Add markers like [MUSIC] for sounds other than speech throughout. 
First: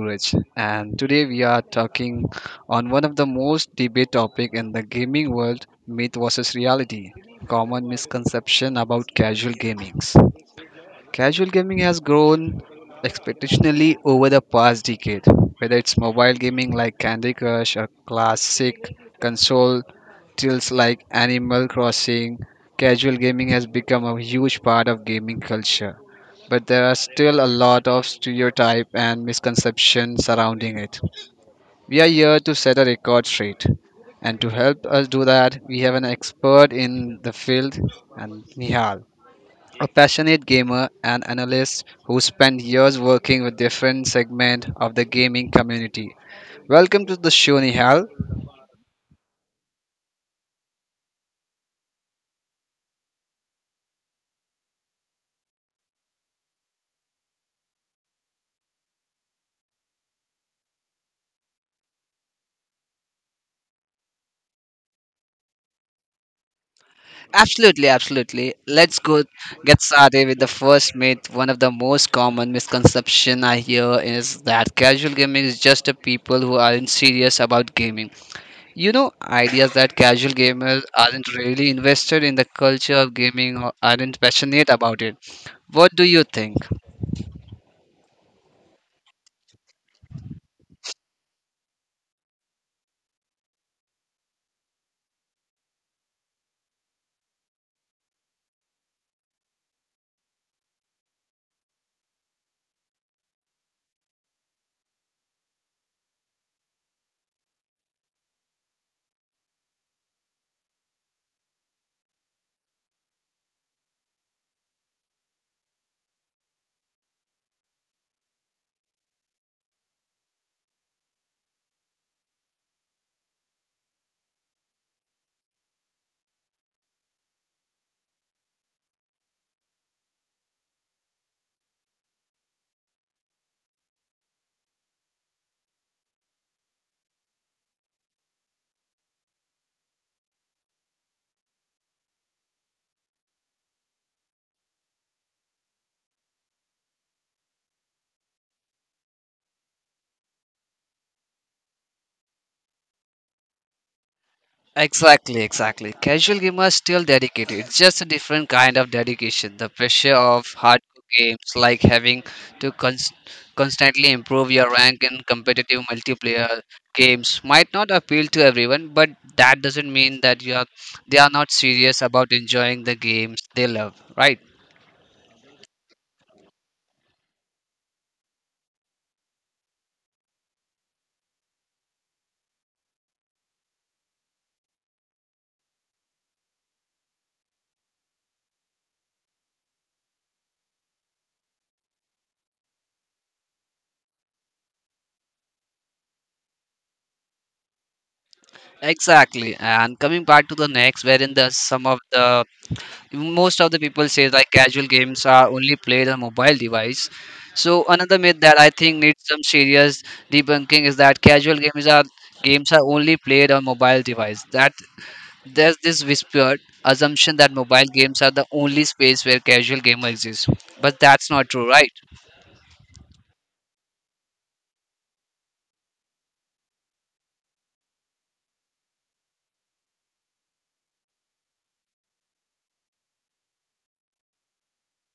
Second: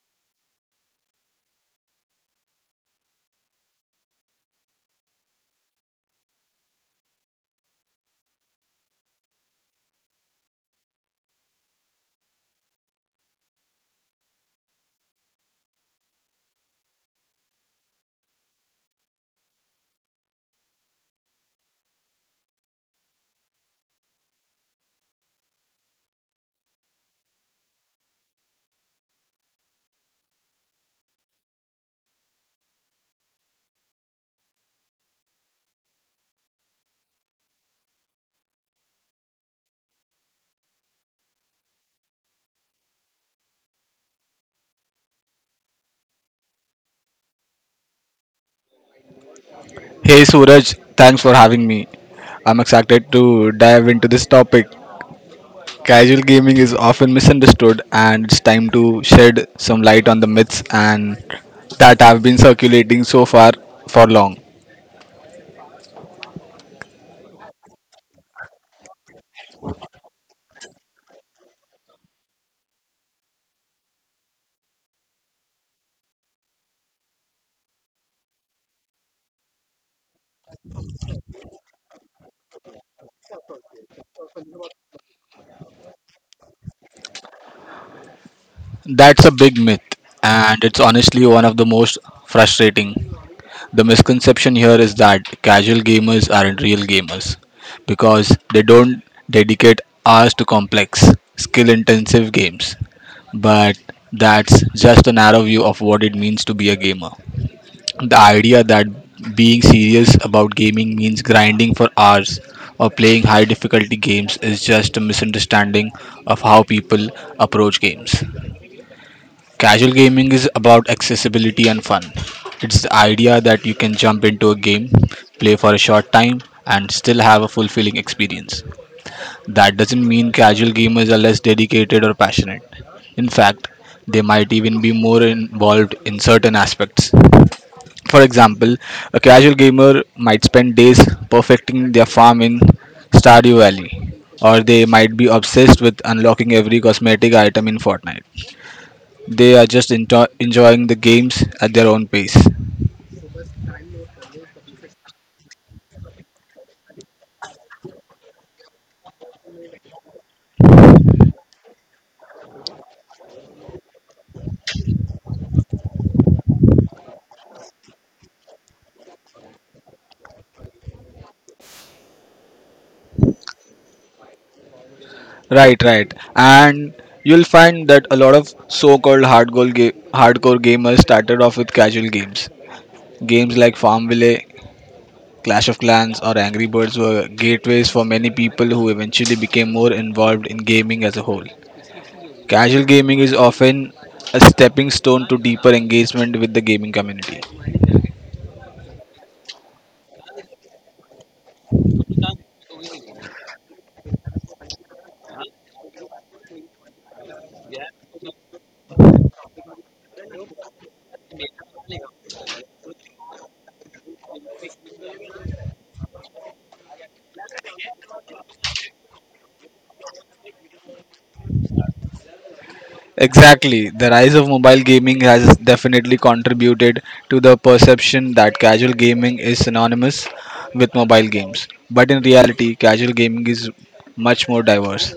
Suraj, and today we are talking on one of the most debate topic in the gaming world: myth versus reality. Common misconception about casual gamings. Casual gaming has grown exponentially over the past decade. Whether it's mobile gaming like Candy Crush or classic console titles like Animal Crossing, casual gaming has become a huge part of gaming culture, but there are still a lot of stereotype and misconception surrounding it. We are here to set a record straight. And to help us do that, we have an expert in the field, and Nihal, a passionate gamer and analyst who spent years working with different segments of the gaming community. Welcome to the show, Nihal. Hey Suraj, thanks for having me. I'm excited to dive into this topic. Casual gaming is often misunderstood, and it's time to shed some light on the myths and that have been circulating so far for long. Absolutely, absolutely. Let's go get started with the first myth. One of the most common misconception I hear is that casual gaming is just a people who aren't serious about gaming. Ideas that casual gamers aren't really invested in the culture of gaming or aren't passionate about it. What do you think? That's a big myth, and it's honestly one of the most frustrating. The misconception here is that casual gamers aren't real gamers because they don't dedicate hours to complex, skill intensive games. But that's just a narrow view of what it means to be a gamer. The idea that being serious about gaming means grinding for hours or playing high difficulty games is just a misunderstanding of how people approach games. Casual gaming is about accessibility and fun. It's the idea that you can jump into a game, play for a short time, and still have a fulfilling experience. That doesn't mean casual gamers are less dedicated or passionate. In fact, they might even be more involved in certain aspects. For example, a casual gamer might spend days perfecting their farm in Stardew Valley, or they might be obsessed with unlocking every cosmetic item in Fortnite. They are just enjoying the games at their own pace. Exactly, exactly. Casual gamers still dedicated. It's just a different kind of dedication. The pressure of hardcore games, like having to cons- constantly improve your rank in competitive multiplayer games, might not appeal to everyone, but that doesn't mean that you are they are not serious about enjoying the games they love, right? Right, right. And you'll find that a lot of so-called hardcore gamers started off with casual games. Games like Farmville, Clash of Clans, or Angry Birds were gateways for many people who eventually became more involved in gaming as a whole. Casual gaming is often a stepping stone to deeper engagement with the gaming community. Exactly. And coming back to the next, wherein the some of the most of the people say like casual games are only played on mobile device, so another myth that I think needs some serious debunking is that casual games are only played on mobile device, that there's this whispered assumption that mobile games are the only space where casual gamer exists, but that's not true, right? Exactly. The rise of mobile gaming has definitely contributed to the perception that casual gaming is synonymous with mobile games. But in reality, casual gaming is much more diverse.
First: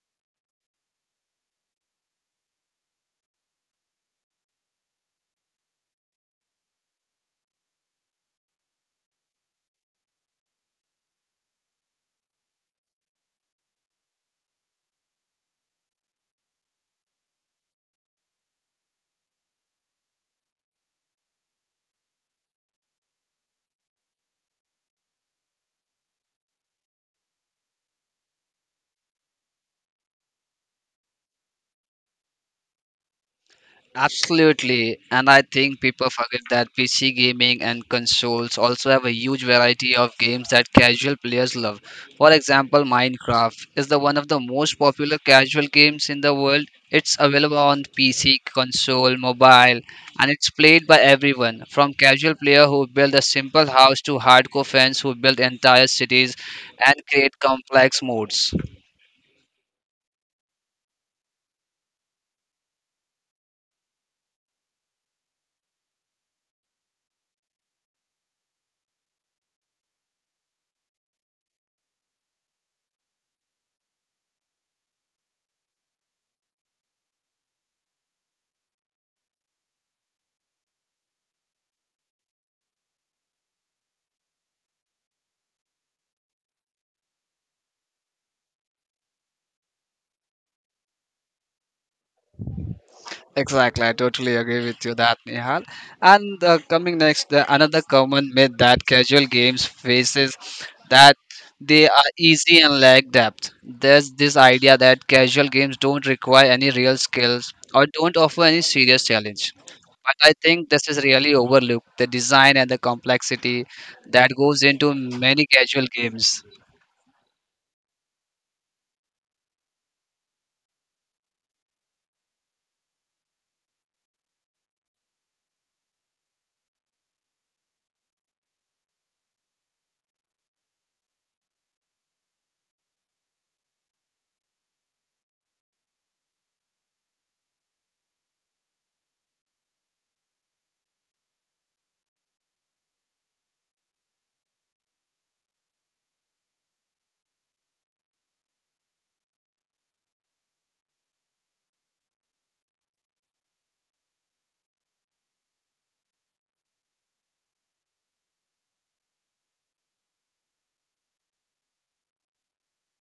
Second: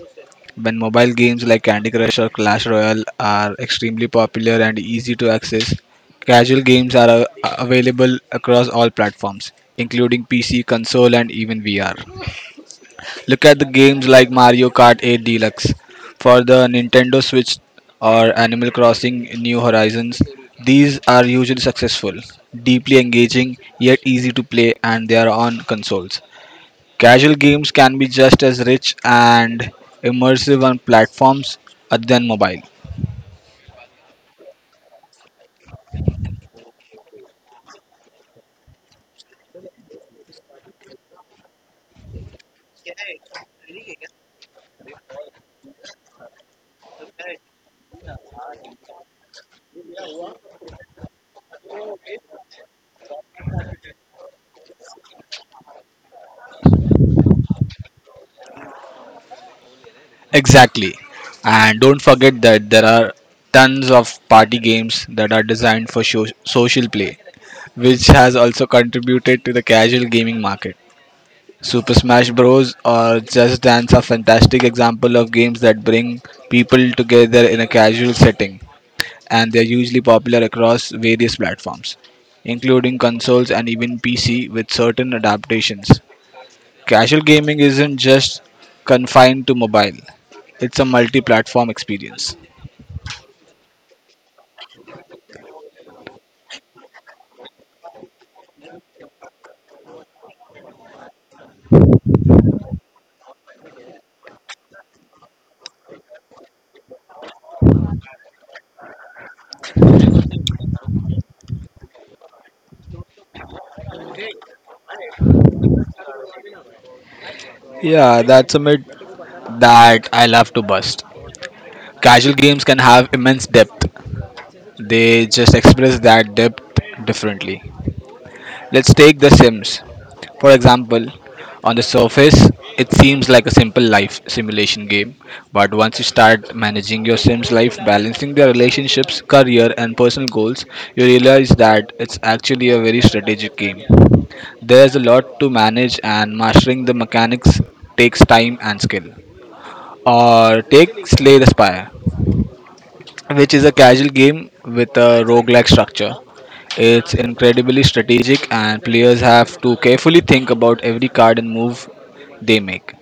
When mobile games like Candy Crush or Clash Royale are extremely popular and easy to access, casual games are available across all platforms, including PC, console, and even VR. Look at the games like Mario Kart 8 Deluxe for the Nintendo Switch or Animal Crossing New Horizons. These are usually successful, deeply engaging, yet easy to play, and they are on consoles. Casual games can be just as rich and immersive on platforms other than mobile. Absolutely, and I think people forget that PC gaming and consoles also have a huge variety of games that casual players love. For example, Minecraft is the one of the most popular casual games in the world. It's available on PC, console, mobile, and it's played by everyone, from casual player who build a simple house to hardcore fans who build entire cities and create complex modes. Exactly. And don't forget that there are tons of party games that are designed for social play, which has also contributed to the casual gaming market. Super Smash Bros. Or Just Dance are fantastic example of games that bring people together in a casual setting, and they are usually popular across various platforms, including consoles and even PC with certain adaptations. Casual gaming isn't just confined to mobile; it's a multi-platform experience. Exactly, I totally agree with you that Nihal. And coming next, another common myth that casual games faces that they are easy and lack depth. There's this idea that casual games don't require any real skills or don't offer any serious challenge. But I think this is really overlooked. The design and the complexity that goes into many casual games. Yeah, that's a myth that I love to bust. Casual games can have immense depth. They just express that depth differently. Let's take The Sims. For example, on the surface, it seems like a simple life simulation game, but once you start managing your sim's life, balancing their relationships, career, and personal goals, you realize that it's actually a very strategic game. There's a lot to manage, and mastering the mechanics takes time and skill. Or take Slay the Spire which is a casual game with a roguelike structure. It's incredibly strategic, and players have to carefully think about every card and move they make.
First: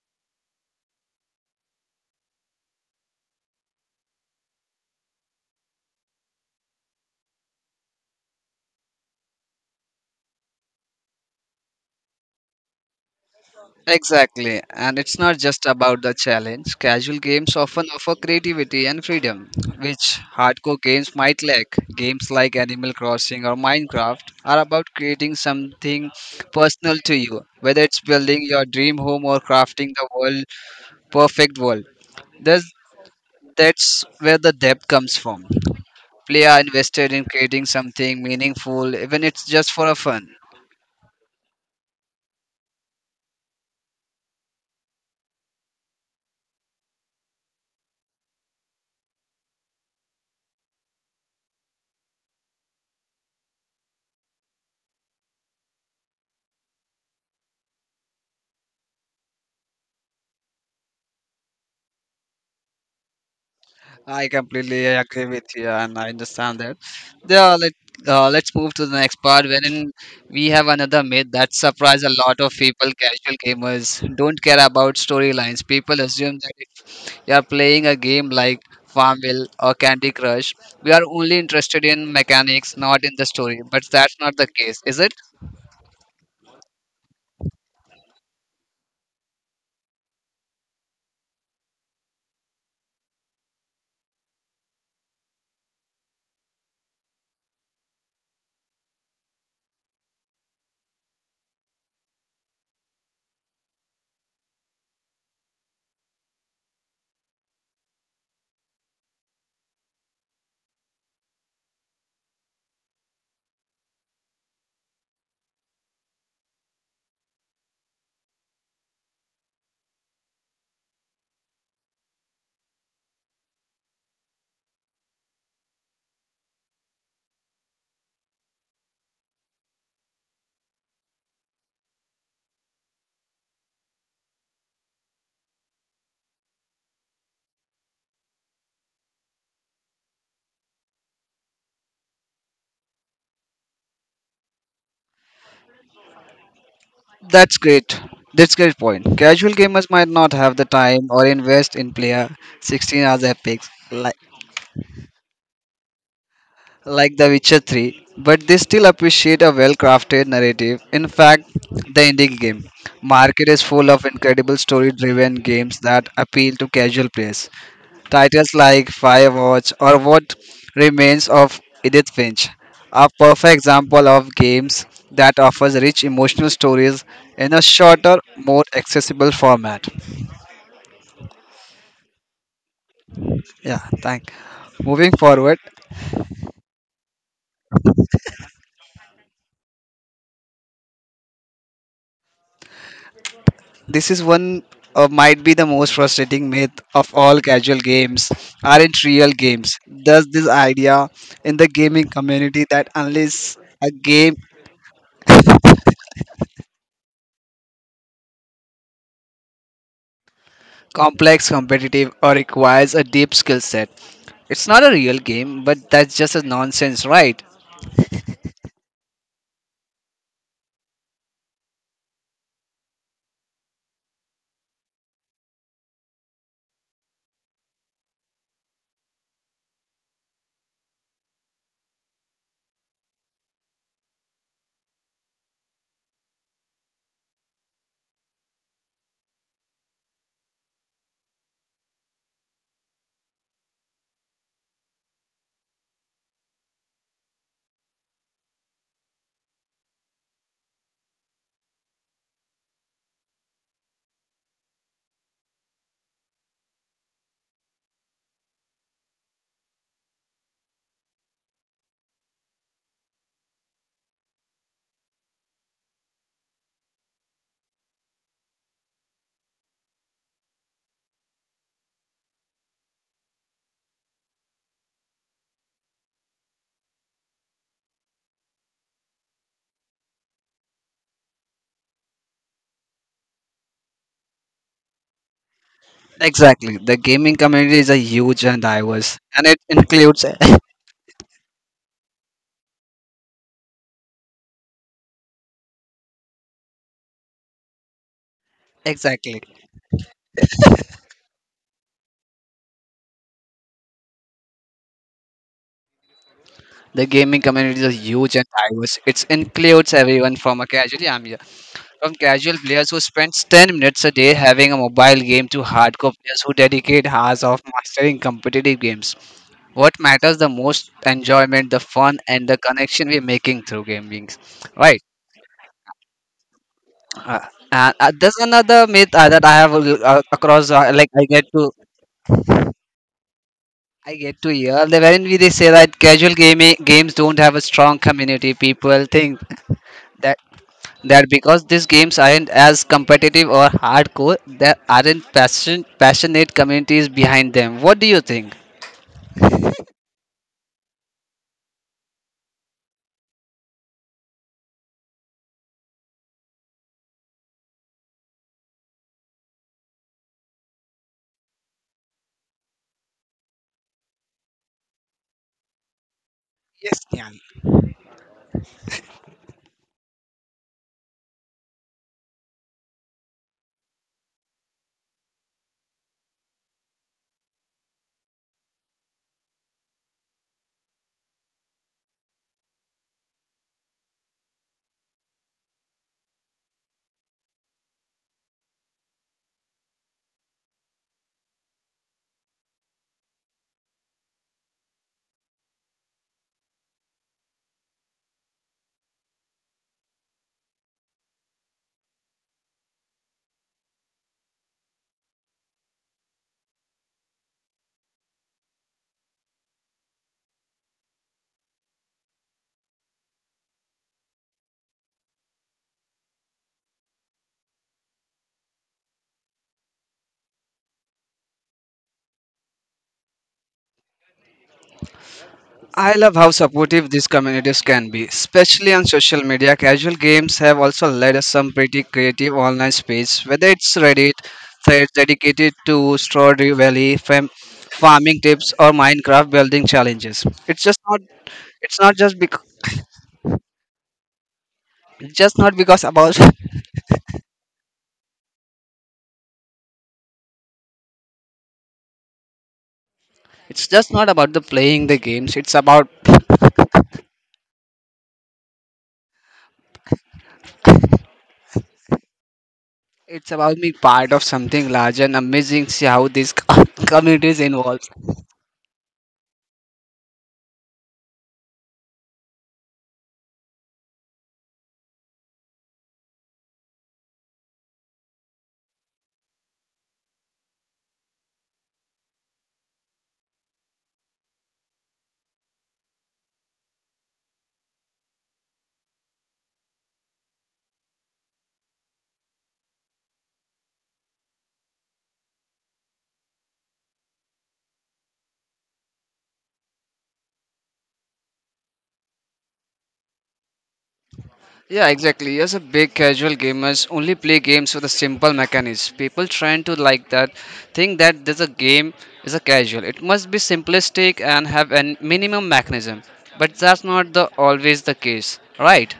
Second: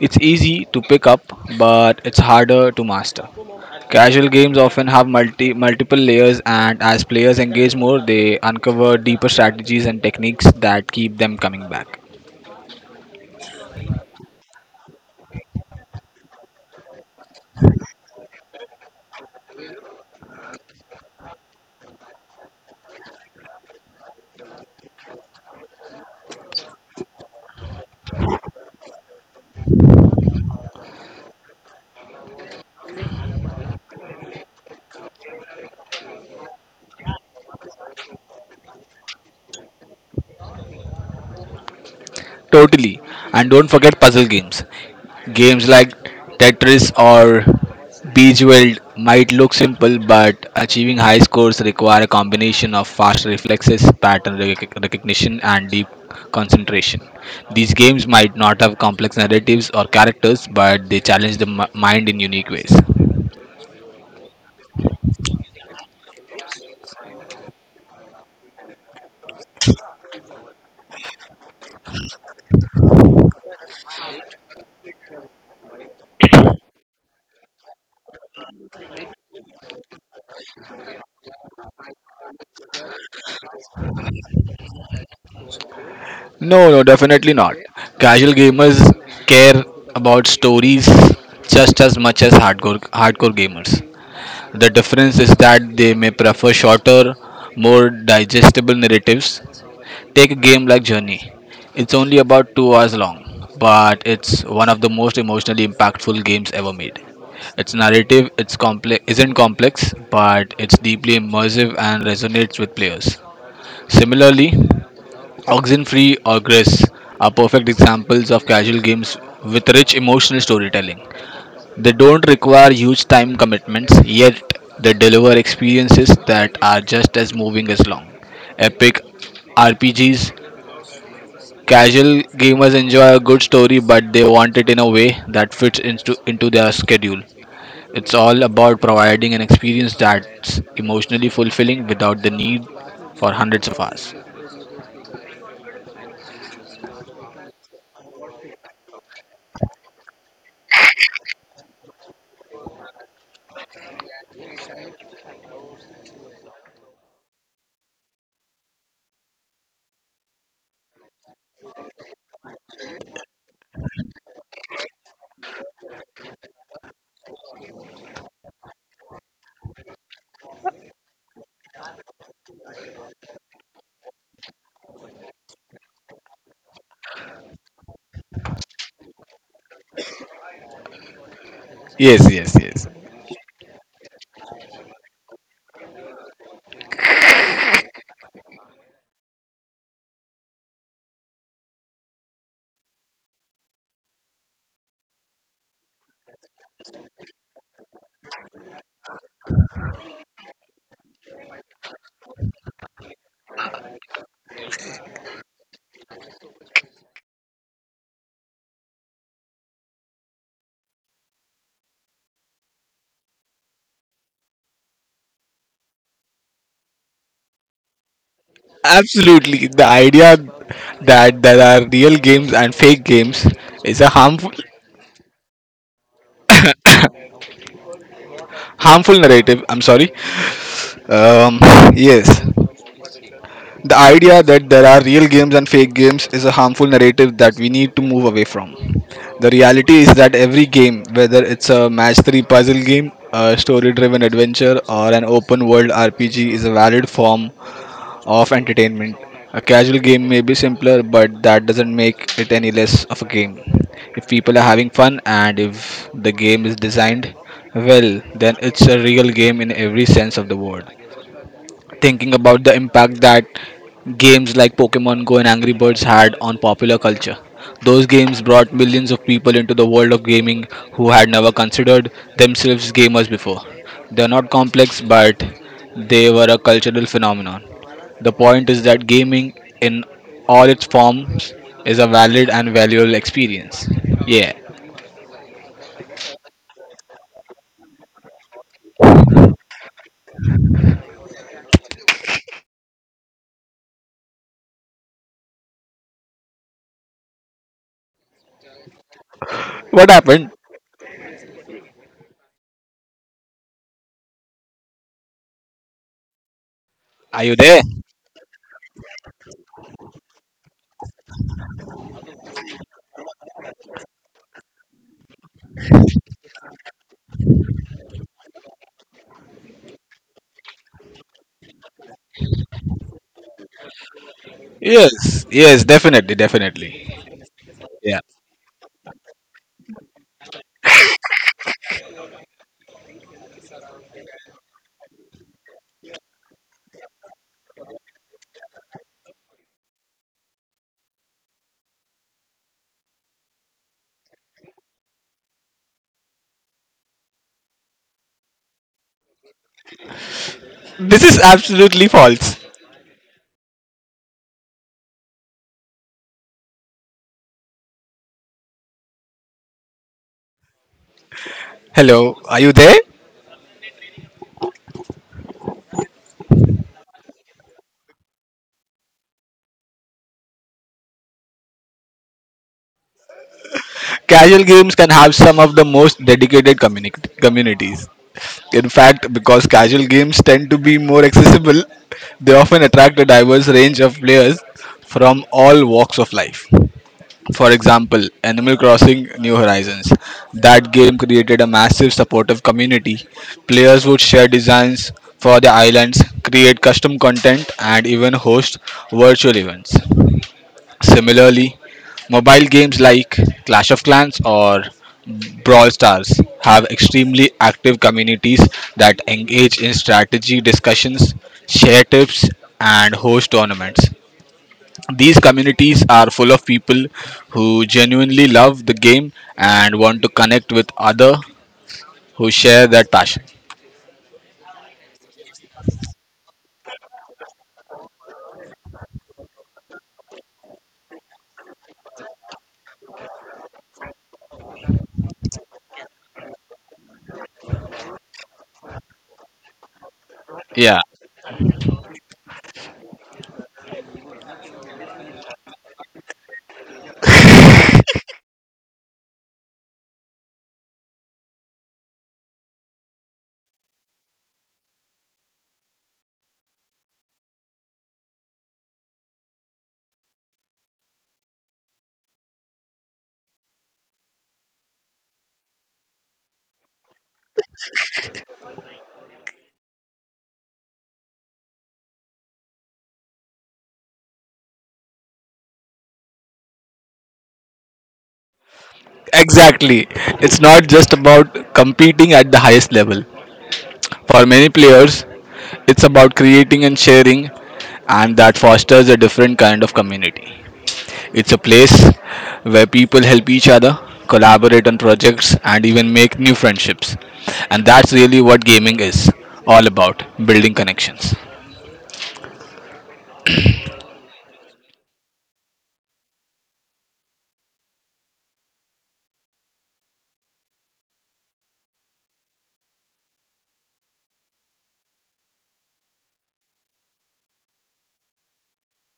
It's easy to pick up, but it's harder to master. Casual games often have multiple layers, and as players engage more, they uncover deeper strategies and techniques that keep them coming back. Exactly, and it's not just about the challenge. Casual games often offer creativity and freedom, which hardcore games might lack. Games like Animal Crossing or Minecraft are about creating something personal to you, whether it's building your dream home or crafting the world perfect world. There's, that's where the depth comes from. Play are invested in creating something meaningful, even it's just for a fun. Totally. And don't forget puzzle games. Games like Tetris or Bejeweled might look simple, but achieving high scores require a combination of fast reflexes, recognition, and deep concentration. These games might not have complex narratives or characters, but they challenge the mind in unique ways. I completely agree with you, and I understand that. Yeah, let's move to the next part, wherein we have another myth that surprised a lot of people. Casual gamers don't care about storylines. People assume that if you are playing a game like Farmville or Candy Crush, we are only interested in mechanics, not in the story. But that's not the case, is it? No, no, definitely not. Casual gamers care about stories just as much as hardcore gamers. The difference is that they may prefer shorter, more digestible narratives. Take a game like Journey. It's only about 2 hours long, but it's one of the most emotionally impactful games ever made. Its narrative isn't complex, but it's deeply immersive and resonates with players. Similarly, Oxenfree or Gris are perfect examples of casual games with rich emotional storytelling. They don't require huge time commitments, yet they deliver experiences that are just as moving as long. Epic RPGs, casual gamers enjoy a good story, but they want it in a way that into their schedule. It's all about providing an experience that's emotionally fulfilling without the need for hundreds of hours. That's great. That's great point. Casual gamers might not have the time or invest in player 16 hours epics. Like The Witcher 3, but they still appreciate a well crafted narrative. In fact, the indie game market is full of incredible story driven games that appeal to casual players. Titles like Firewatch or What Remains of Edith Finch are perfect example of games that offers rich emotional stories in a shorter, more accessible format. Yes, yes, yes. Yeah, thank. Moving forward, This is one might be the most frustrating myth of all: casual games aren't real games. There's this idea in the gaming community that unless a game complex, competitive, or requires a deep skill set, it's not a real game. But that's just a nonsense, right? Absolutely. The idea that there are real games and fake games is a harmful harmful narrative I'm sorry um, yes The idea that there are real games and fake games is a harmful narrative that we need to move away from. The reality is that every game, whether it's a match 3 puzzle game, a story driven adventure, or an open world RPG, is a valid form of entertainment. A casual game may be simpler, but that doesn't make it any less of a game. If people are having fun and if the game is designed well, then it's a real game in every sense of the word. Thinking about the impact that games like Pokemon Go and Angry Birds had on popular culture. Those games brought millions of people into the world of gaming who had never considered themselves gamers before. They're not complex, but they were a cultural phenomenon. The point is that gaming, in all its forms, is a valid and valuable experience. Yeah. Exactly. The gaming community is a huge and diverse, and it includes [LAUGHS] exactly. What happened? The gaming Are you community there? is a huge and diverse. It includes everyone from a casual. Yeah. From casual players who spend 10 minutes a day having a mobile game to hardcore players who dedicate hours of mastering competitive games. What matters the most enjoyment, the fun, and the connection we're making through gaming. Right. Yes, yes, definitely, definitely. Uh, and Yeah. there's another myth that I have across, I get to hear the wherein we they say that casual gaming games don't have a strong community. People think that because these games aren't as competitive or hardcore, there aren't passionate communities behind them. What do you think? This is absolutely false. Hello, are you there? Yes, Gyan. Casual games can have some of the most dedicated communities. In fact, because casual games tend to be more accessible, they often attract a diverse range of players from all walks of life. For example, Animal Crossing New Horizons. That game created a massive supportive community. Players would share designs for the islands, create custom content, and even host virtual events. Similarly, mobile games like Clash of Clans or Brawl Stars have extremely active communities that engage in strategy discussions, share tips, and host tournaments. These communities are full of people who genuinely love the game and want to connect with other who share that passion. I love how supportive these communities can be, especially on social media. Casual games have also led us some pretty creative online space, whether it's Reddit, threads dedicated to strawberry valley, farming tips, or Minecraft building challenges. It's just Yeah, not. It's not just because. Just not because about. [LAUGHS] It's just not about the playing the games. It's about being part of something large and amazing. See how these [LAUGHS] community is involved. exactly. It's not just about competing at the highest level. For many players, it's about creating and sharing, and that fosters a different kind of community. It's a place where people help each other, collaborate on projects, and even make new friendships. And that's really what gaming is all about building connections. Yeah, exactly. As a big casual gamers only play games with a simple mechanism. People trying to like that think that there's a game is a casual. It must be simplistic and have a minimum mechanism. But that's not the always the case, right?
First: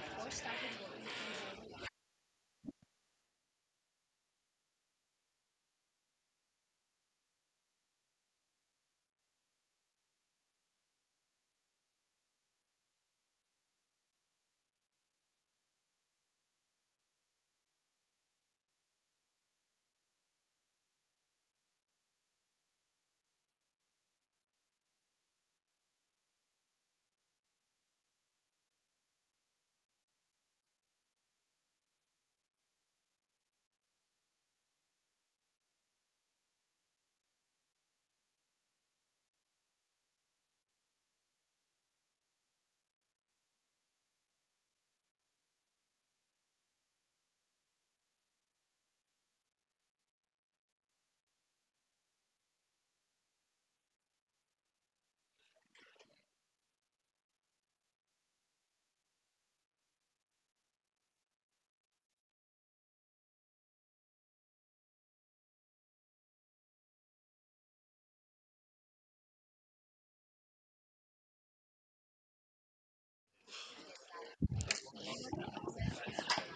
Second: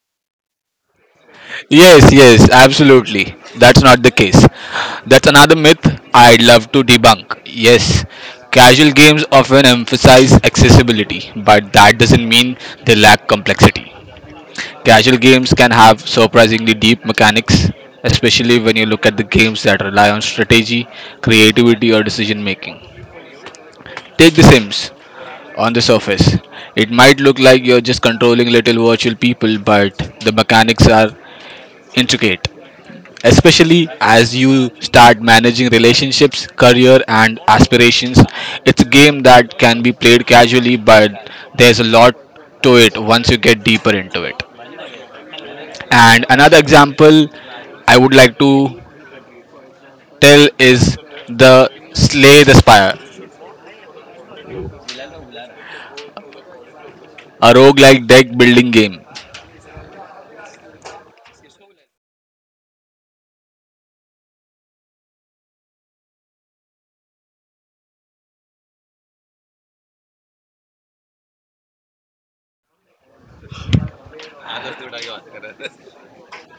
Yes, yes, absolutely. That's not the case. That's another myth I'd love to debunk. Yes, casual games often emphasize accessibility, but that doesn't mean they lack complexity. Casual games can have surprisingly deep mechanics, especially when you look at the games that rely on strategy, creativity, or decision making. Take The Sims. On the surface, it might look like you're just controlling little virtual people, but the mechanics are intricate, especially as you start managing relationships, career, and aspirations. It's a game that can be played casually, but there's a lot to it once you get deeper into it. And another example I would like to tell is the Slay the Spire, a roguelike deck building game.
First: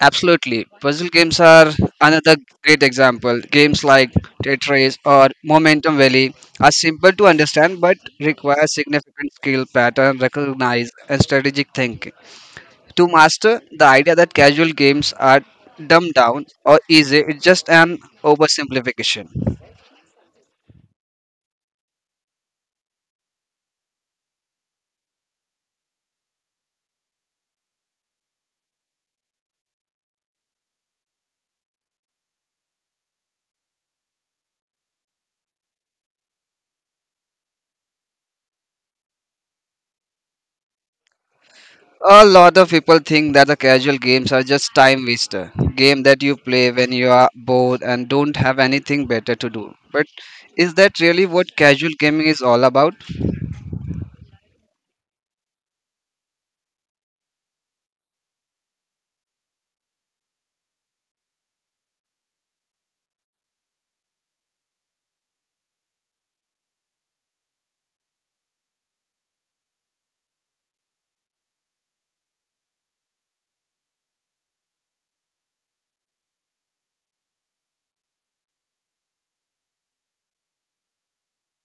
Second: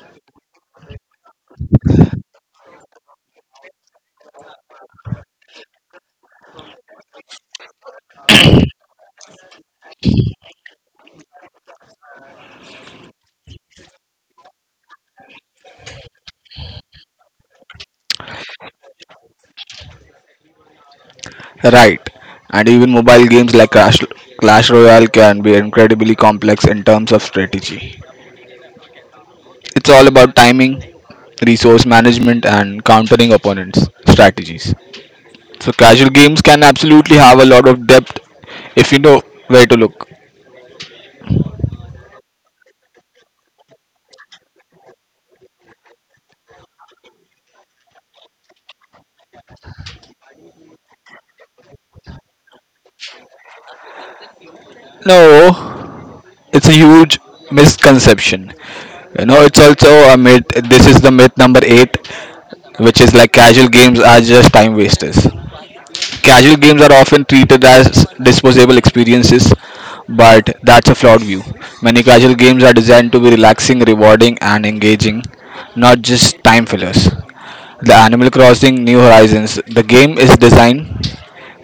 Absolutely. Puzzle games are another great example. Games like Tetris or Momentum Valley are simple to understand but require significant skill, pattern recognize, and strategic thinking. To master, the idea that casual games are dumbed down or easy is just an oversimplification. Right. And even mobile games like Clash Royale can be incredibly complex in terms of strategy. It's all about timing, resource management, and countering opponents' strategies. So casual games can absolutely have a lot of depth if you know where to look. A lot of people think that the casual games are just time waster, game that you play when you are bored and don't have anything better to do. But is that really what casual gaming is all about? No, it's a huge misconception. You know, it's also a myth. This is the myth number eight, which is like casual games are just time wasters. Casual games are often treated as disposable experiences, but that's a flawed view. Many casual games are designed to be relaxing, rewarding, and engaging, not just time fillers. The Animal Crossing New Horizons, the game is designed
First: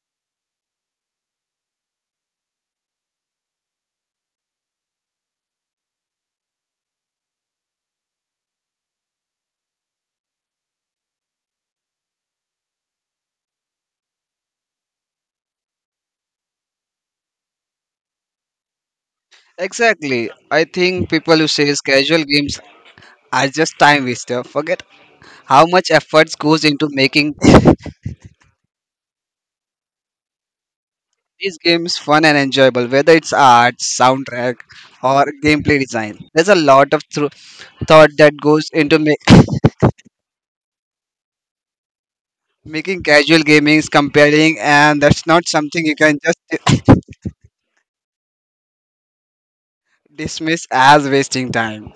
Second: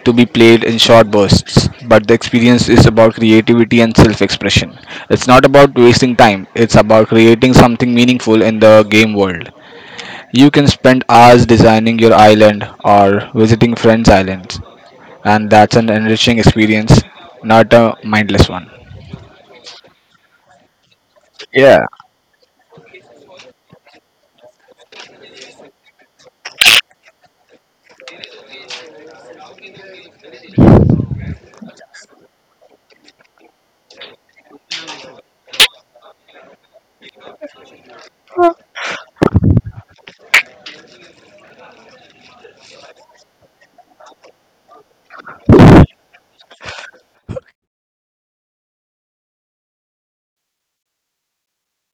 to be played in short bursts, but the experience is about creativity and self expression. It's not about wasting time, it's about creating something meaningful in the game world. You can spend hours designing your island or visiting friends' islands, and that's an enriching experience, not a mindless one. Exactly. I think people who says Yeah, casual games are just time waster forget how much efforts goes into making [LAUGHS] these games fun and enjoyable, whether it's art, soundtrack, or gameplay design. There's a lot of thought that goes into making casual gamings compelling, and that's not something you can just [COUGHS] dismiss as wasting time.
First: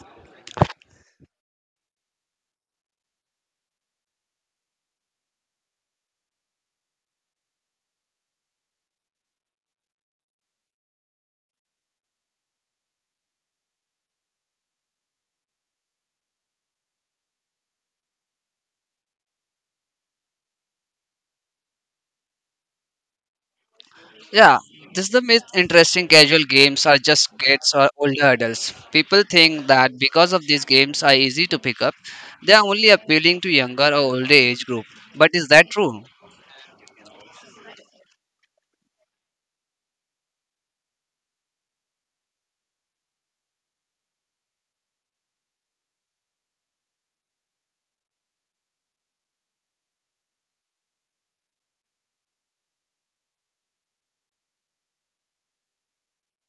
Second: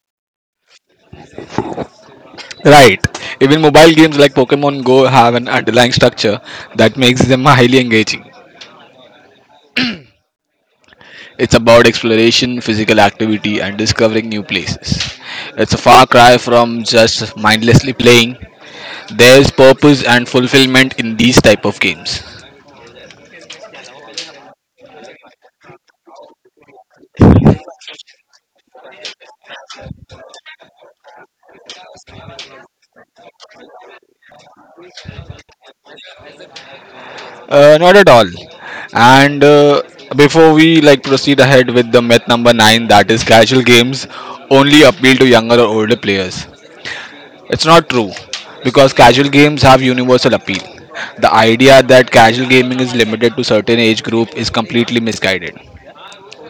right. Even mobile games like Pokemon Go have an underlying structure that makes them highly engaging. It's about exploration, physical activity, and discovering new places. It's a far cry from just mindlessly playing. There's purpose and fulfillment in these type of games. Yeah, this is the myth interesting casual games are just kids or older adults. People think that because of these games are easy to pick up, they are only appealing to younger or older age group. But is that true? Not at all. And before we proceed ahead with the myth number nine, that is casual games only appeal to younger or older players. It's not true because casual games have universal appeal. The idea that casual gaming is limited to certain age group is completely misguided.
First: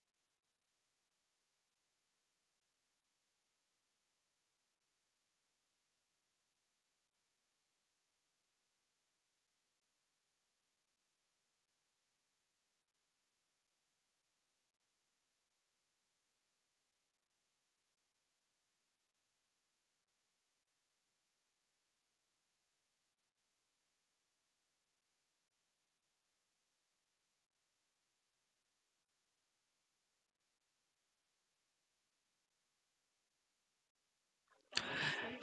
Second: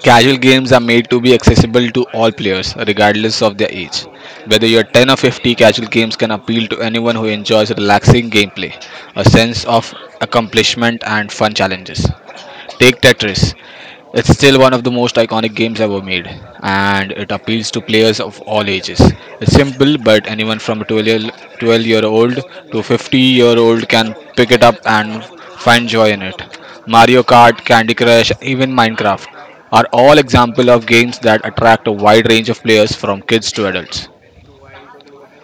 Casual games are made to be accessible to all players, regardless of their age. Whether you're 10 or 50, casual games can appeal to anyone who enjoys relaxing gameplay, a sense of accomplishment, and fun challenges. Take Tetris. It's still one of the most iconic games ever made, and it appeals to players of all ages. It's simple, but anyone from a 12-year-old to 50 year old can pick it up and find joy in it. Mario Kart, Candy Crush, even Minecraft are all examples of games that attract a wide range of players from kids to adults.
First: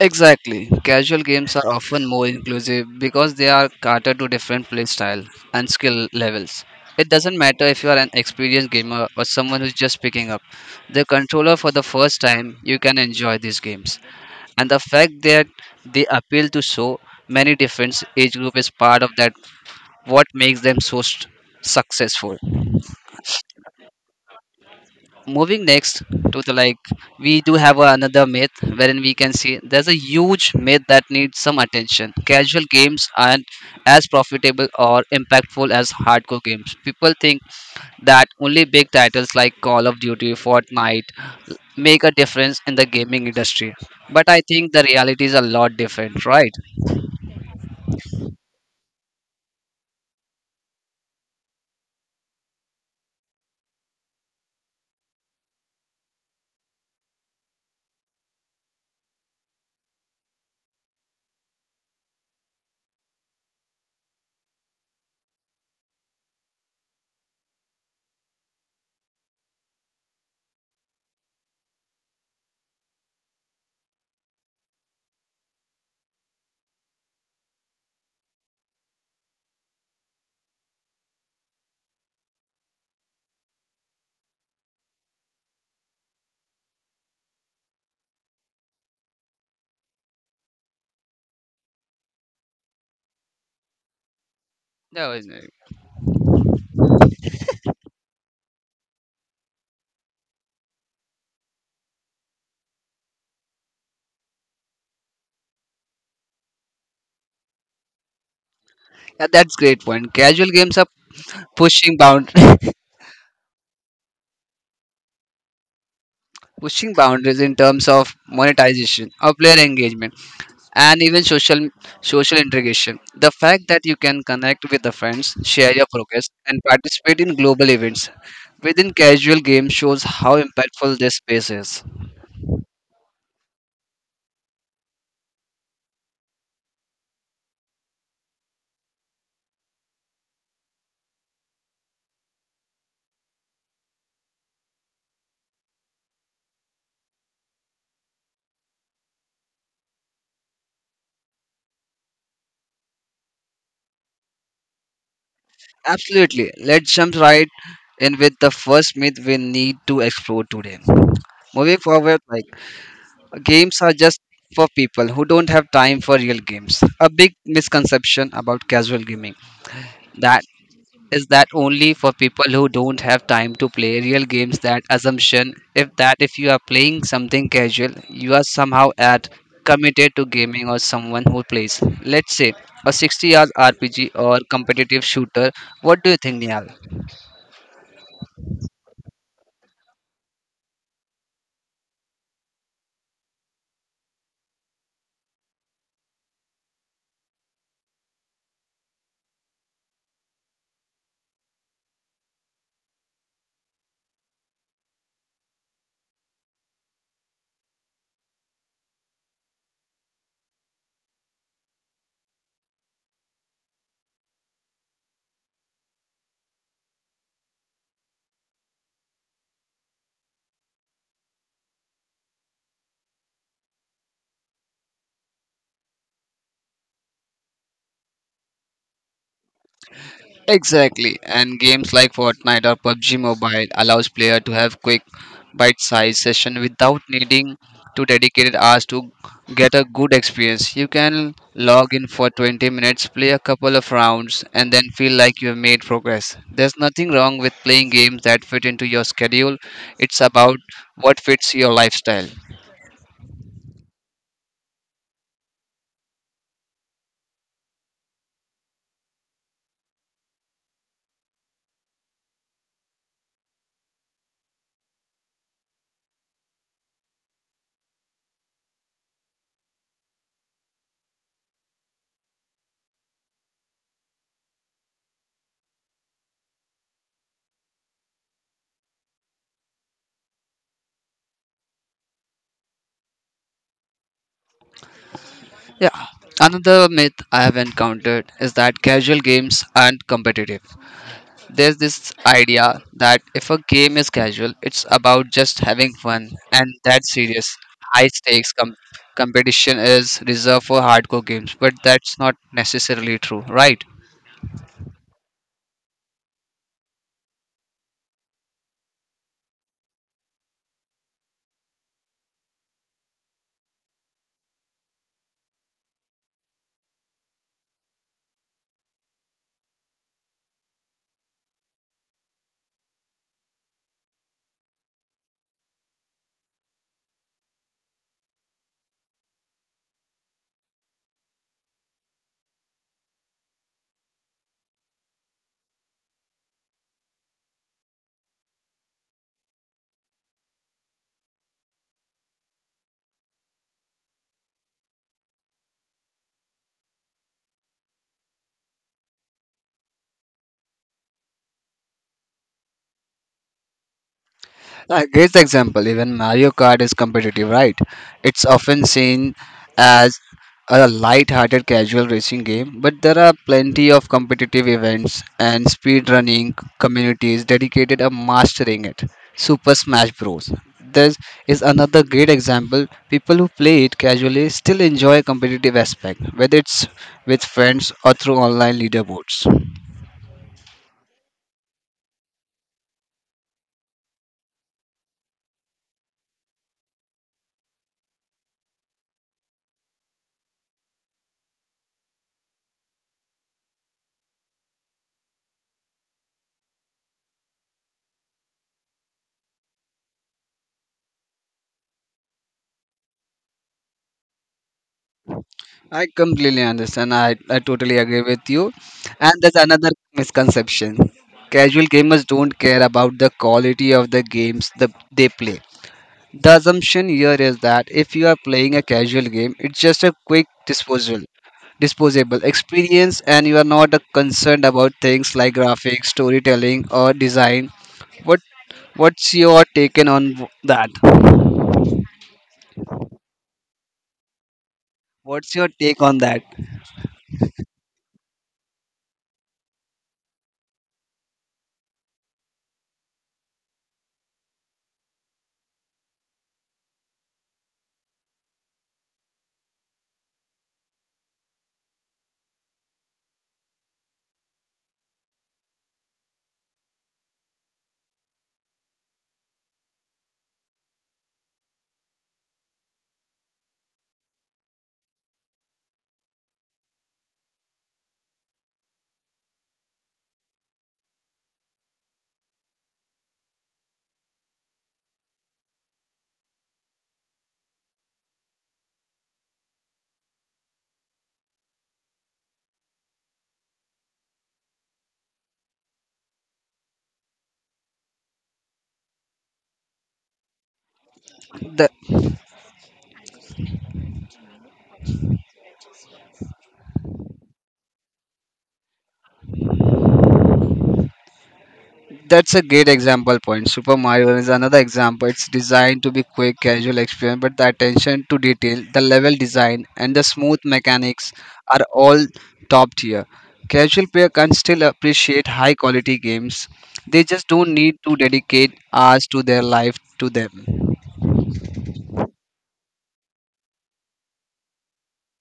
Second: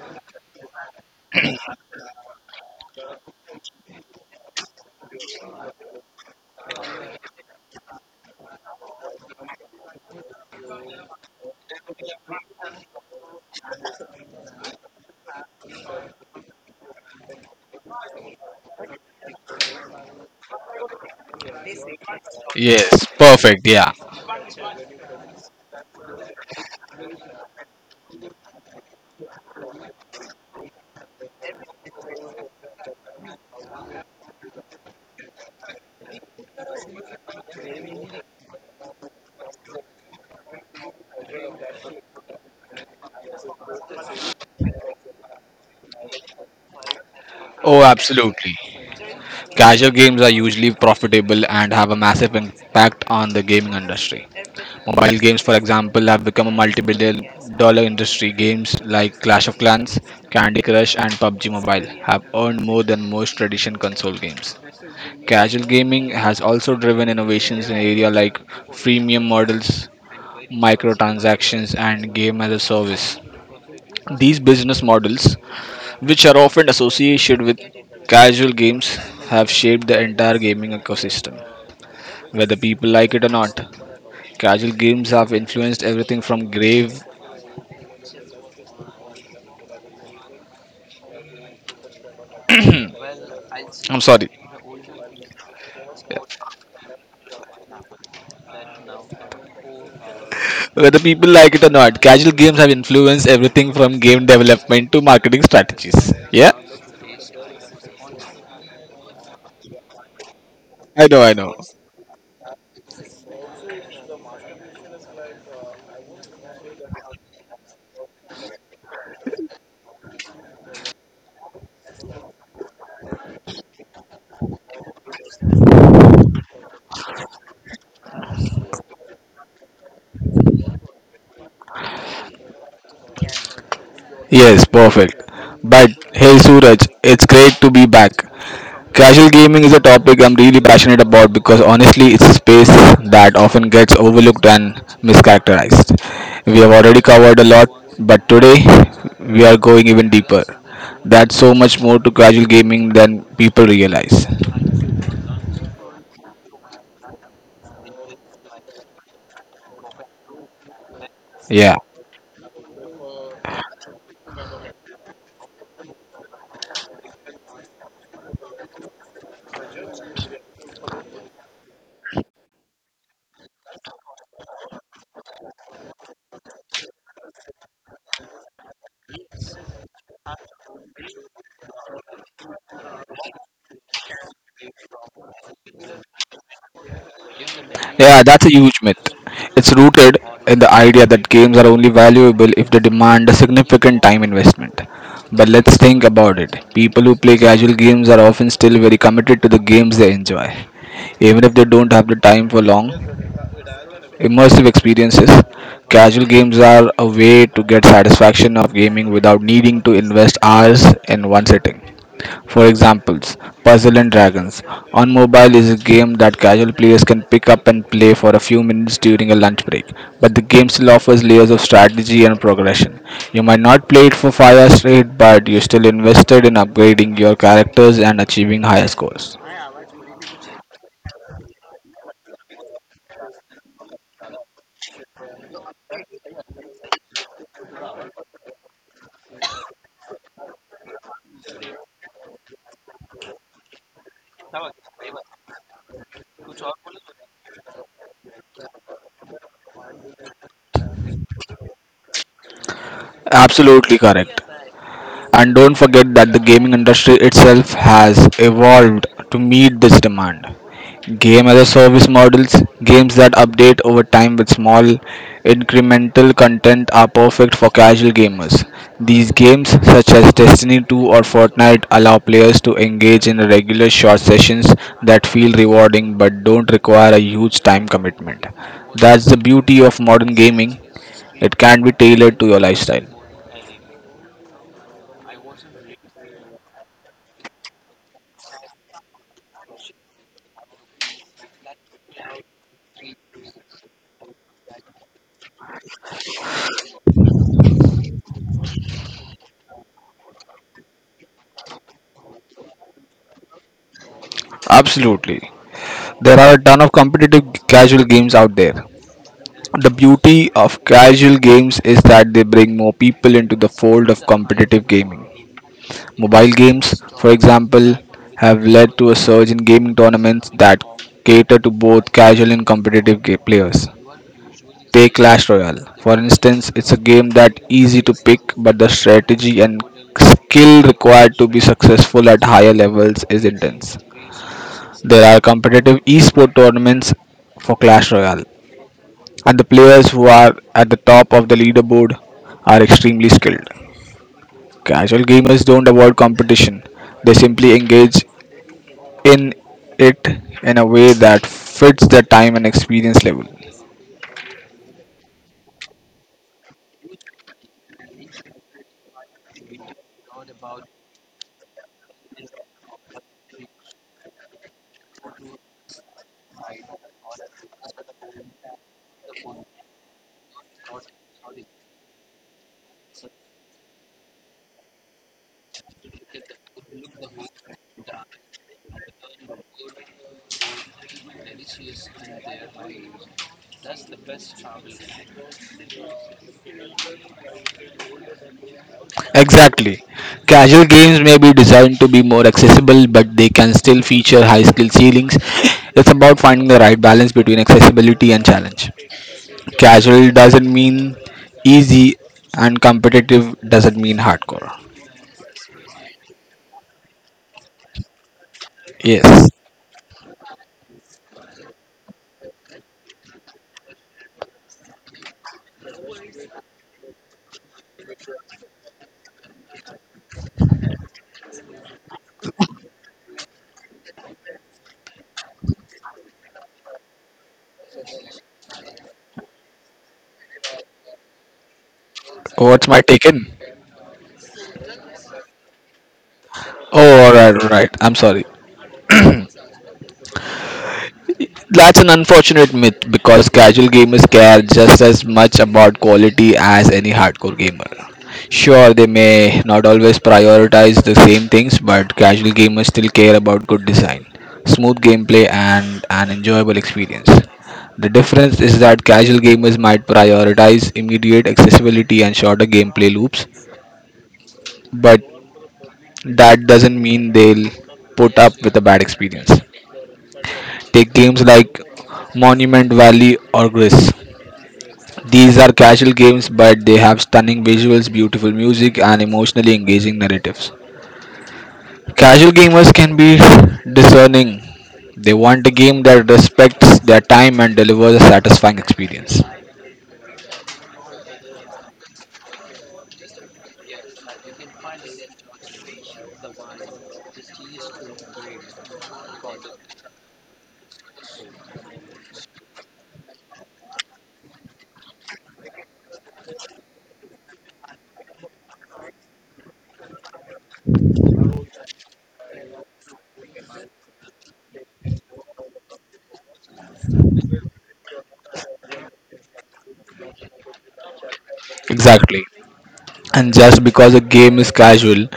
Exactly. Casual games are often more inclusive because they are catered to different play style and skill levels. It doesn't matter if you are an experienced gamer or someone who's just picking up the controller for the first time, you can enjoy these games. And the fact that they appeal to so many different age group is part of that what makes them so successful. Yes, perfect, yeah. Moving next to the we do have another myth wherein we can see there's a huge myth that needs some attention. Casual games aren't as profitable or impactful as hardcore games. People think that only big titles like Call of Duty, Fortnite make a difference in the gaming industry. But I think the reality is a lot different, right? Oh, absolutely. Casual games are usually profitable and have a massive impact on the gaming industry. Mobile games, for example, have become a multi billion-dollar industry. Games like Clash of Clans, Candy Crush, and PUBG Mobile have earned more than most traditional console games. Casual gaming has also driven innovations in areas like freemium models, microtransactions, and game as a service. These business models, which are often associated with casual games, have shaped the entire gaming ecosystem, whether people like it or not. Casual games have influenced everything from grave. I'm sorry. No, it's not. Whether people like it or not, casual games have influenced everything from game development to marketing strategies. Yeah? Yeah, that's great point. Casual games are I know, I know. pushing bound [LAUGHS] pushing boundaries in terms of monetization or player engagement, and even social integration. The fact that you can connect with the friends, share your progress, and participate in global events within casual games shows how impactful this space is. Yes, perfect. But hey Suraj, it's great to be back. Casual gaming is a topic I'm really passionate about because honestly, it's a space that often gets overlooked and mischaracterized. We have already covered a lot, but today we are going even deeper. That's so much more to casual gaming than people realize. Absolutely, let's jump right in with the first myth we need to explore today. Moving Yeah. forward, like games are just for people who don't have time for real games. A big misconception about casual gaming that is that only for people who don't have time to play real games, that assumption if that if you are playing something casual, you are somehow at committed to gaming or someone who plays, let's say, a 60 hours rpg or competitive shooter. What do you think, Nihal? Yeah, that's a huge myth. It's rooted in the idea that games are only valuable if they demand a significant time investment. But let's think about it. People who play casual games are often still very committed to the games they enjoy, even if they don't have the time for long, immersive experiences. Casual games are a way to get satisfaction of gaming without needing to invest hours in one sitting. For examples, Puzzle and Dragons on mobile is a game that casual players can pick up and play for a few minutes during a lunch break, but the game still offers layers of strategy and progression. You might not play it for 5 hours straight, but you're still invested in upgrading your characters and achieving higher scores. Exactly, and games like Fortnite or PUBG Mobile allows player to have quick bite-sized session without needing to dedicated hours to get a good experience. You can log in for 20 minutes, play a couple of rounds and then feel like you have made progress. There's nothing wrong with playing games that fit into your schedule. It's about what fits your lifestyle. Absolutely correct. And don't forget that the gaming industry itself has evolved to meet this demand. Game as a service models, games that update over time with small incremental content are perfect for casual gamers. These games, such as Destiny 2 or Fortnite, allow players to engage in regular short sessions that feel rewarding but don't require a huge time commitment. That's the beauty of modern gaming, it can be tailored to your lifestyle. Yeah. Another myth I have encountered is that casual games aren't competitive. There's this idea that if a game is casual, it's about just having fun, and that's serious. High stakes competition is reserved for hardcore games, but that's not necessarily true, right? Absolutely. There are a ton of competitive casual games out there. The beauty of casual games is that they bring more people into the fold of competitive gaming. Mobile games, for example, have led to a surge in gaming tournaments that cater to both casual and competitive ga- players. Take Clash Royale. For instance, it's a game that easy to pick, but the strategy and skill required to be successful at higher levels is intense. There are competitive esport tournaments for Clash Royale, and the players who are at the top of the leaderboard are extremely skilled. Casual gamers don't avoid competition, they simply engage in it in a way that fits their time and experience level. A great example, even Mario Kart is competitive, right? It's often seen as a light-hearted casual racing game, but there are plenty of competitive events and speedrunning communities dedicated to mastering it. Super Smash Bros. This is another great example. People who play it casually still enjoy competitive aspect, whether it's with friends or through online leaderboards. Exactly. Casual games may be designed to be more accessible, but they can still feature high skill ceilings. It's about finding the right balance between accessibility and challenge. Casual doesn't mean easy, and competitive doesn't mean hardcore. I completely understand. I totally agree with you. And Yes. there's another misconception. Casual gamers don't care about the quality of the games they play. The assumption here is that if you are playing a casual game, it's just a quick disposable experience, and you are not concerned about things like graphics, storytelling, or design. What What's your take on that? What's my take in? What's your take on that? Oh, alright. I'm sorry. That's an unfortunate myth because casual gamers care just as much about quality as any hardcore gamer. Sure, they may not always prioritize the same things, but casual gamers still care about good design, smooth gameplay, and an enjoyable experience. The difference is that casual gamers might prioritize immediate accessibility and shorter gameplay loops, but that doesn't mean they'll put up with a bad experience. Take games like Monument Valley or Gris. These are casual games, but they have stunning visuals, beautiful music, and emotionally engaging narratives. Casual gamers can be discerning. They want a game that respects their time and delivers a satisfying experience. The That's a great example point. Super Mario is another example. It's designed to be quick, casual experience, but the attention to detail, the level design, and the smooth mechanics are all top tier. Casual player can still appreciate high quality games. They just don't need to dedicate hours to their life to them. Exactly. And just because a game is casual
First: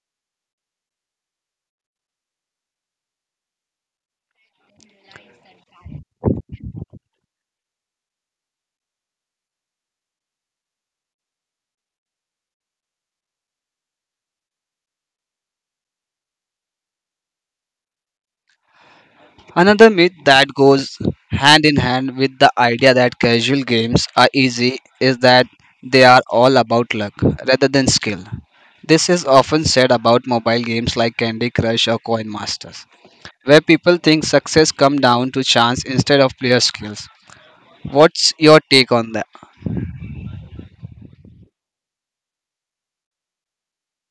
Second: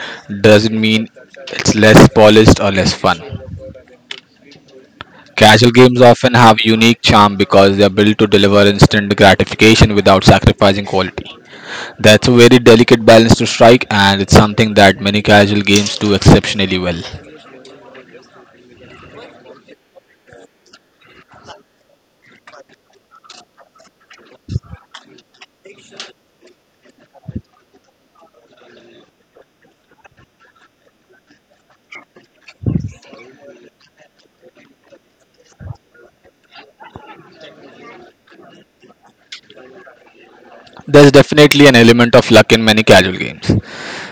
doesn't mean it's less polished or less fun. Casual games often have unique charm because they are built to deliver instant gratification without sacrificing quality. That's a very delicate balance to strike, and it's something that many casual games do exceptionally well. Another myth that goes hand in hand with the idea that casual games are easy is that they are all about luck rather than skill. This is often said about mobile games like Candy Crush or Coin Masters, where people think success comes down to chance instead of player skills. What's your take on that? There's definitely an element of luck in many casual games,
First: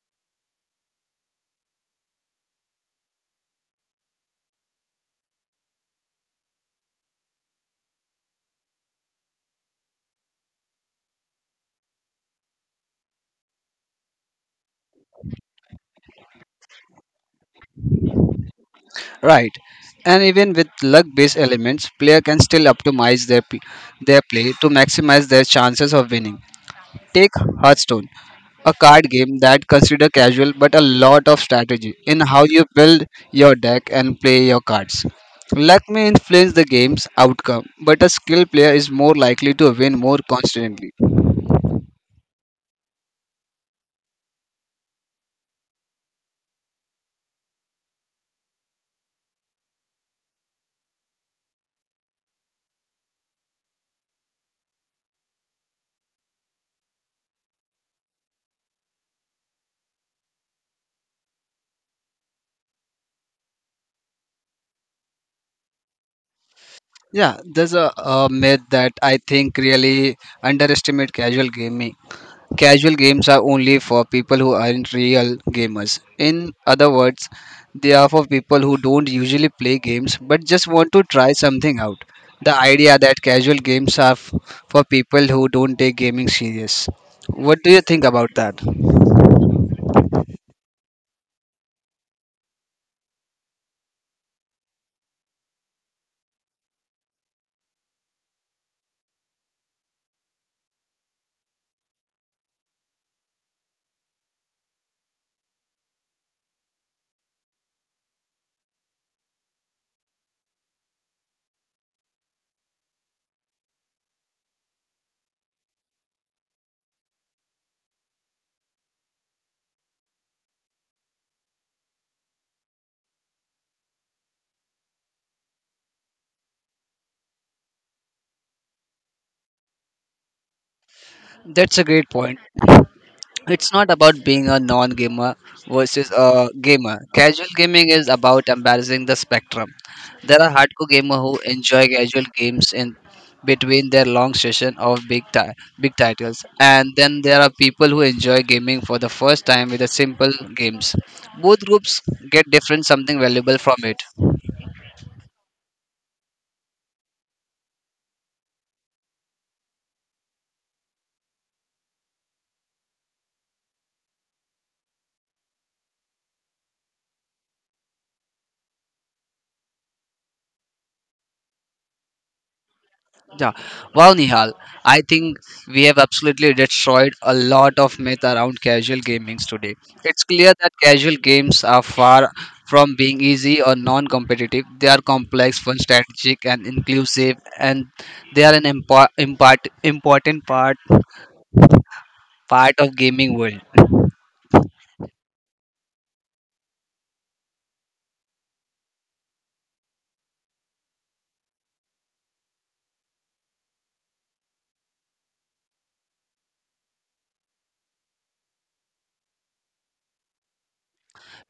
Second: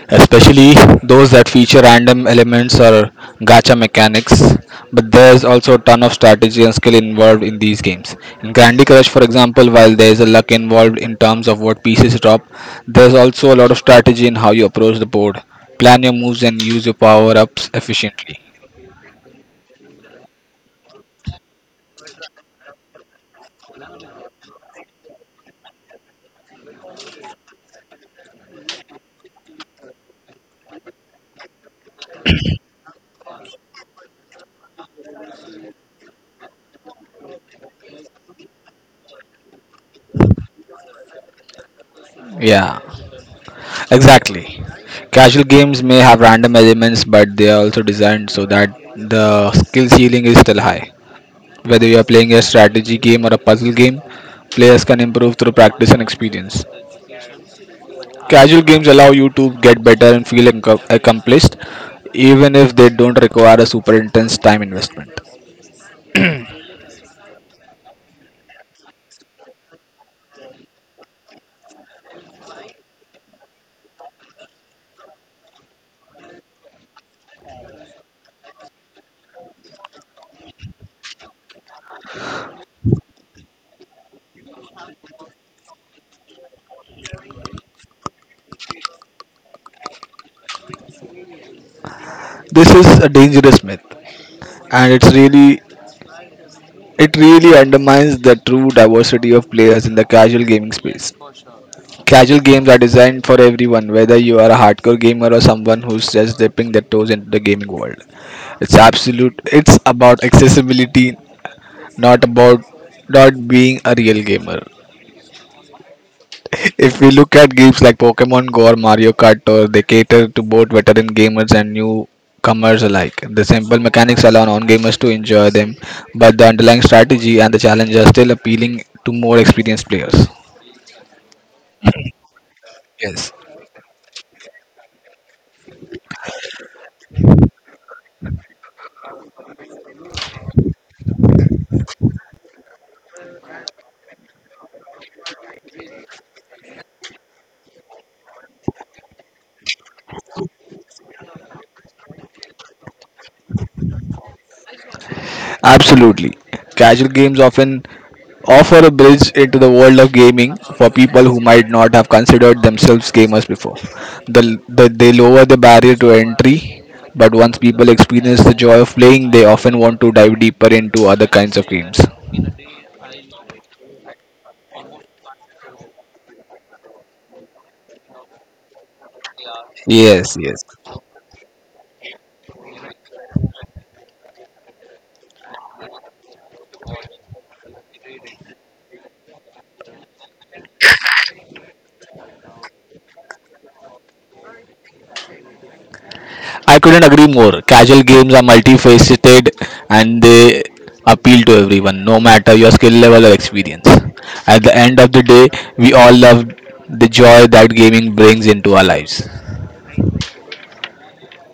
especially those that feature random elements or gacha mechanics. But there's also a ton of strategy and skill involved in these games. In Candy Crush, for example, while there's a luck involved in terms of what pieces drop, there's also a lot of strategy in how you approach the board, plan your moves, and use your power ups efficiently. Right. And even with luck-based elements, player can still optimize their their play to maximize their chances of winning. Take Hearthstone, a card game that consider casual but a lot of strategy in how you build your deck and play your cards. Luck may influence the game's outcome, but a skilled player is more likely to win more constantly. Yeah, exactly. Casual games may have random elements, but they are also designed so that the skill ceiling is still high. Whether you are playing a strategy game or a puzzle game, players can improve through practice and experience. Casual games allow you to get better and feel accomplished, even if they don't require a super intense time investment. Yeah, there's a myth that I think really underestimate casual gaming. Casual games are only for people who aren't real gamers. In other words, they are for people who don't usually play games but just want to try something out. The idea that casual games are for people who don't take gaming serious. What do you think about that? This is a dangerous myth, and it really undermines the true diversity of players in the casual gaming space. Casual games are designed for everyone, whether you are a hardcore gamer or someone who's just dipping their toes into the gaming world. It's absolute. It's about accessibility, not about not being a real gamer. If we look at games like Pokemon Go or Mario Kart, or they cater to both veteran gamers and newcomers alike. The simple mechanics allow non-gamers to enjoy them, but the underlying strategy and the challenge are still appealing to more experienced players. That's a great point. Yes. It's not about being a non gamer versus a gamer. Casual gaming is about embracing the spectrum. There are hardcore gamers who enjoy casual games in between their long session of big titles, and then there are people who enjoy gaming for the first time with the simple games. Both groups get different something valuable from it. Absolutely. Casual games often offer a bridge into the world of gaming for people who might not have considered themselves gamers before. They lower the barrier to entry, but once people experience the joy of playing, they often want to dive deeper into other kinds of games. Yeah. Wow, Nihal. I think we have absolutely destroyed a lot of myth around casual gamings today. It's Yes, clear yes. that casual games are far from being easy or non-competitive. They are complex, fun, strategic, and inclusive, and they are an important part of gaming world. I couldn't agree more. Casual games are multifaceted and they appeal to everyone, no matter your skill level or experience. At the end of the day, we all love the joy that gaming brings into our lives.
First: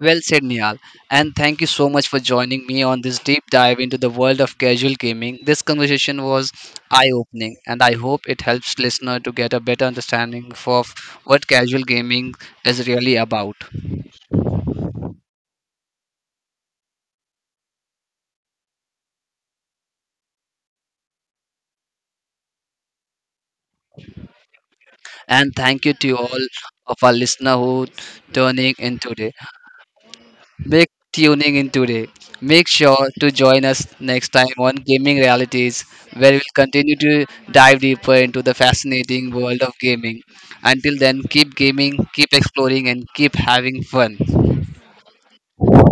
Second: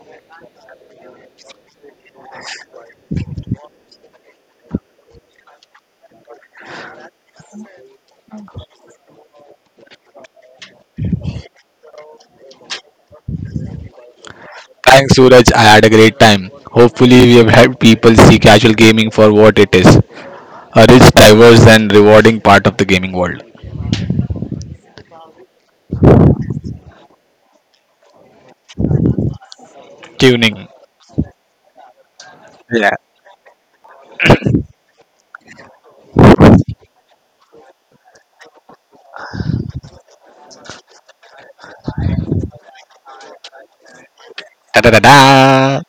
Well said, Nihal. And thank you so much for joining me on this deep dive into the world of casual gaming. This conversation was eye opening, and I hope it helps listener to get a better understanding of what casual gaming is really about. Thanks, Suraj. I had a great time. Hopefully, we have helped people see casual gaming for what it is, a rich, diverse, and rewarding part of the gaming world. And thank you to all of our listener who tuning in today. Tuning. Big tuning in today. Make Yeah. sure to join us next time on Gaming Realities, where we'll continue to dive deeper into the fascinating world of gaming. Until then, keep gaming, keep exploring, and keep having fun. Da da da da.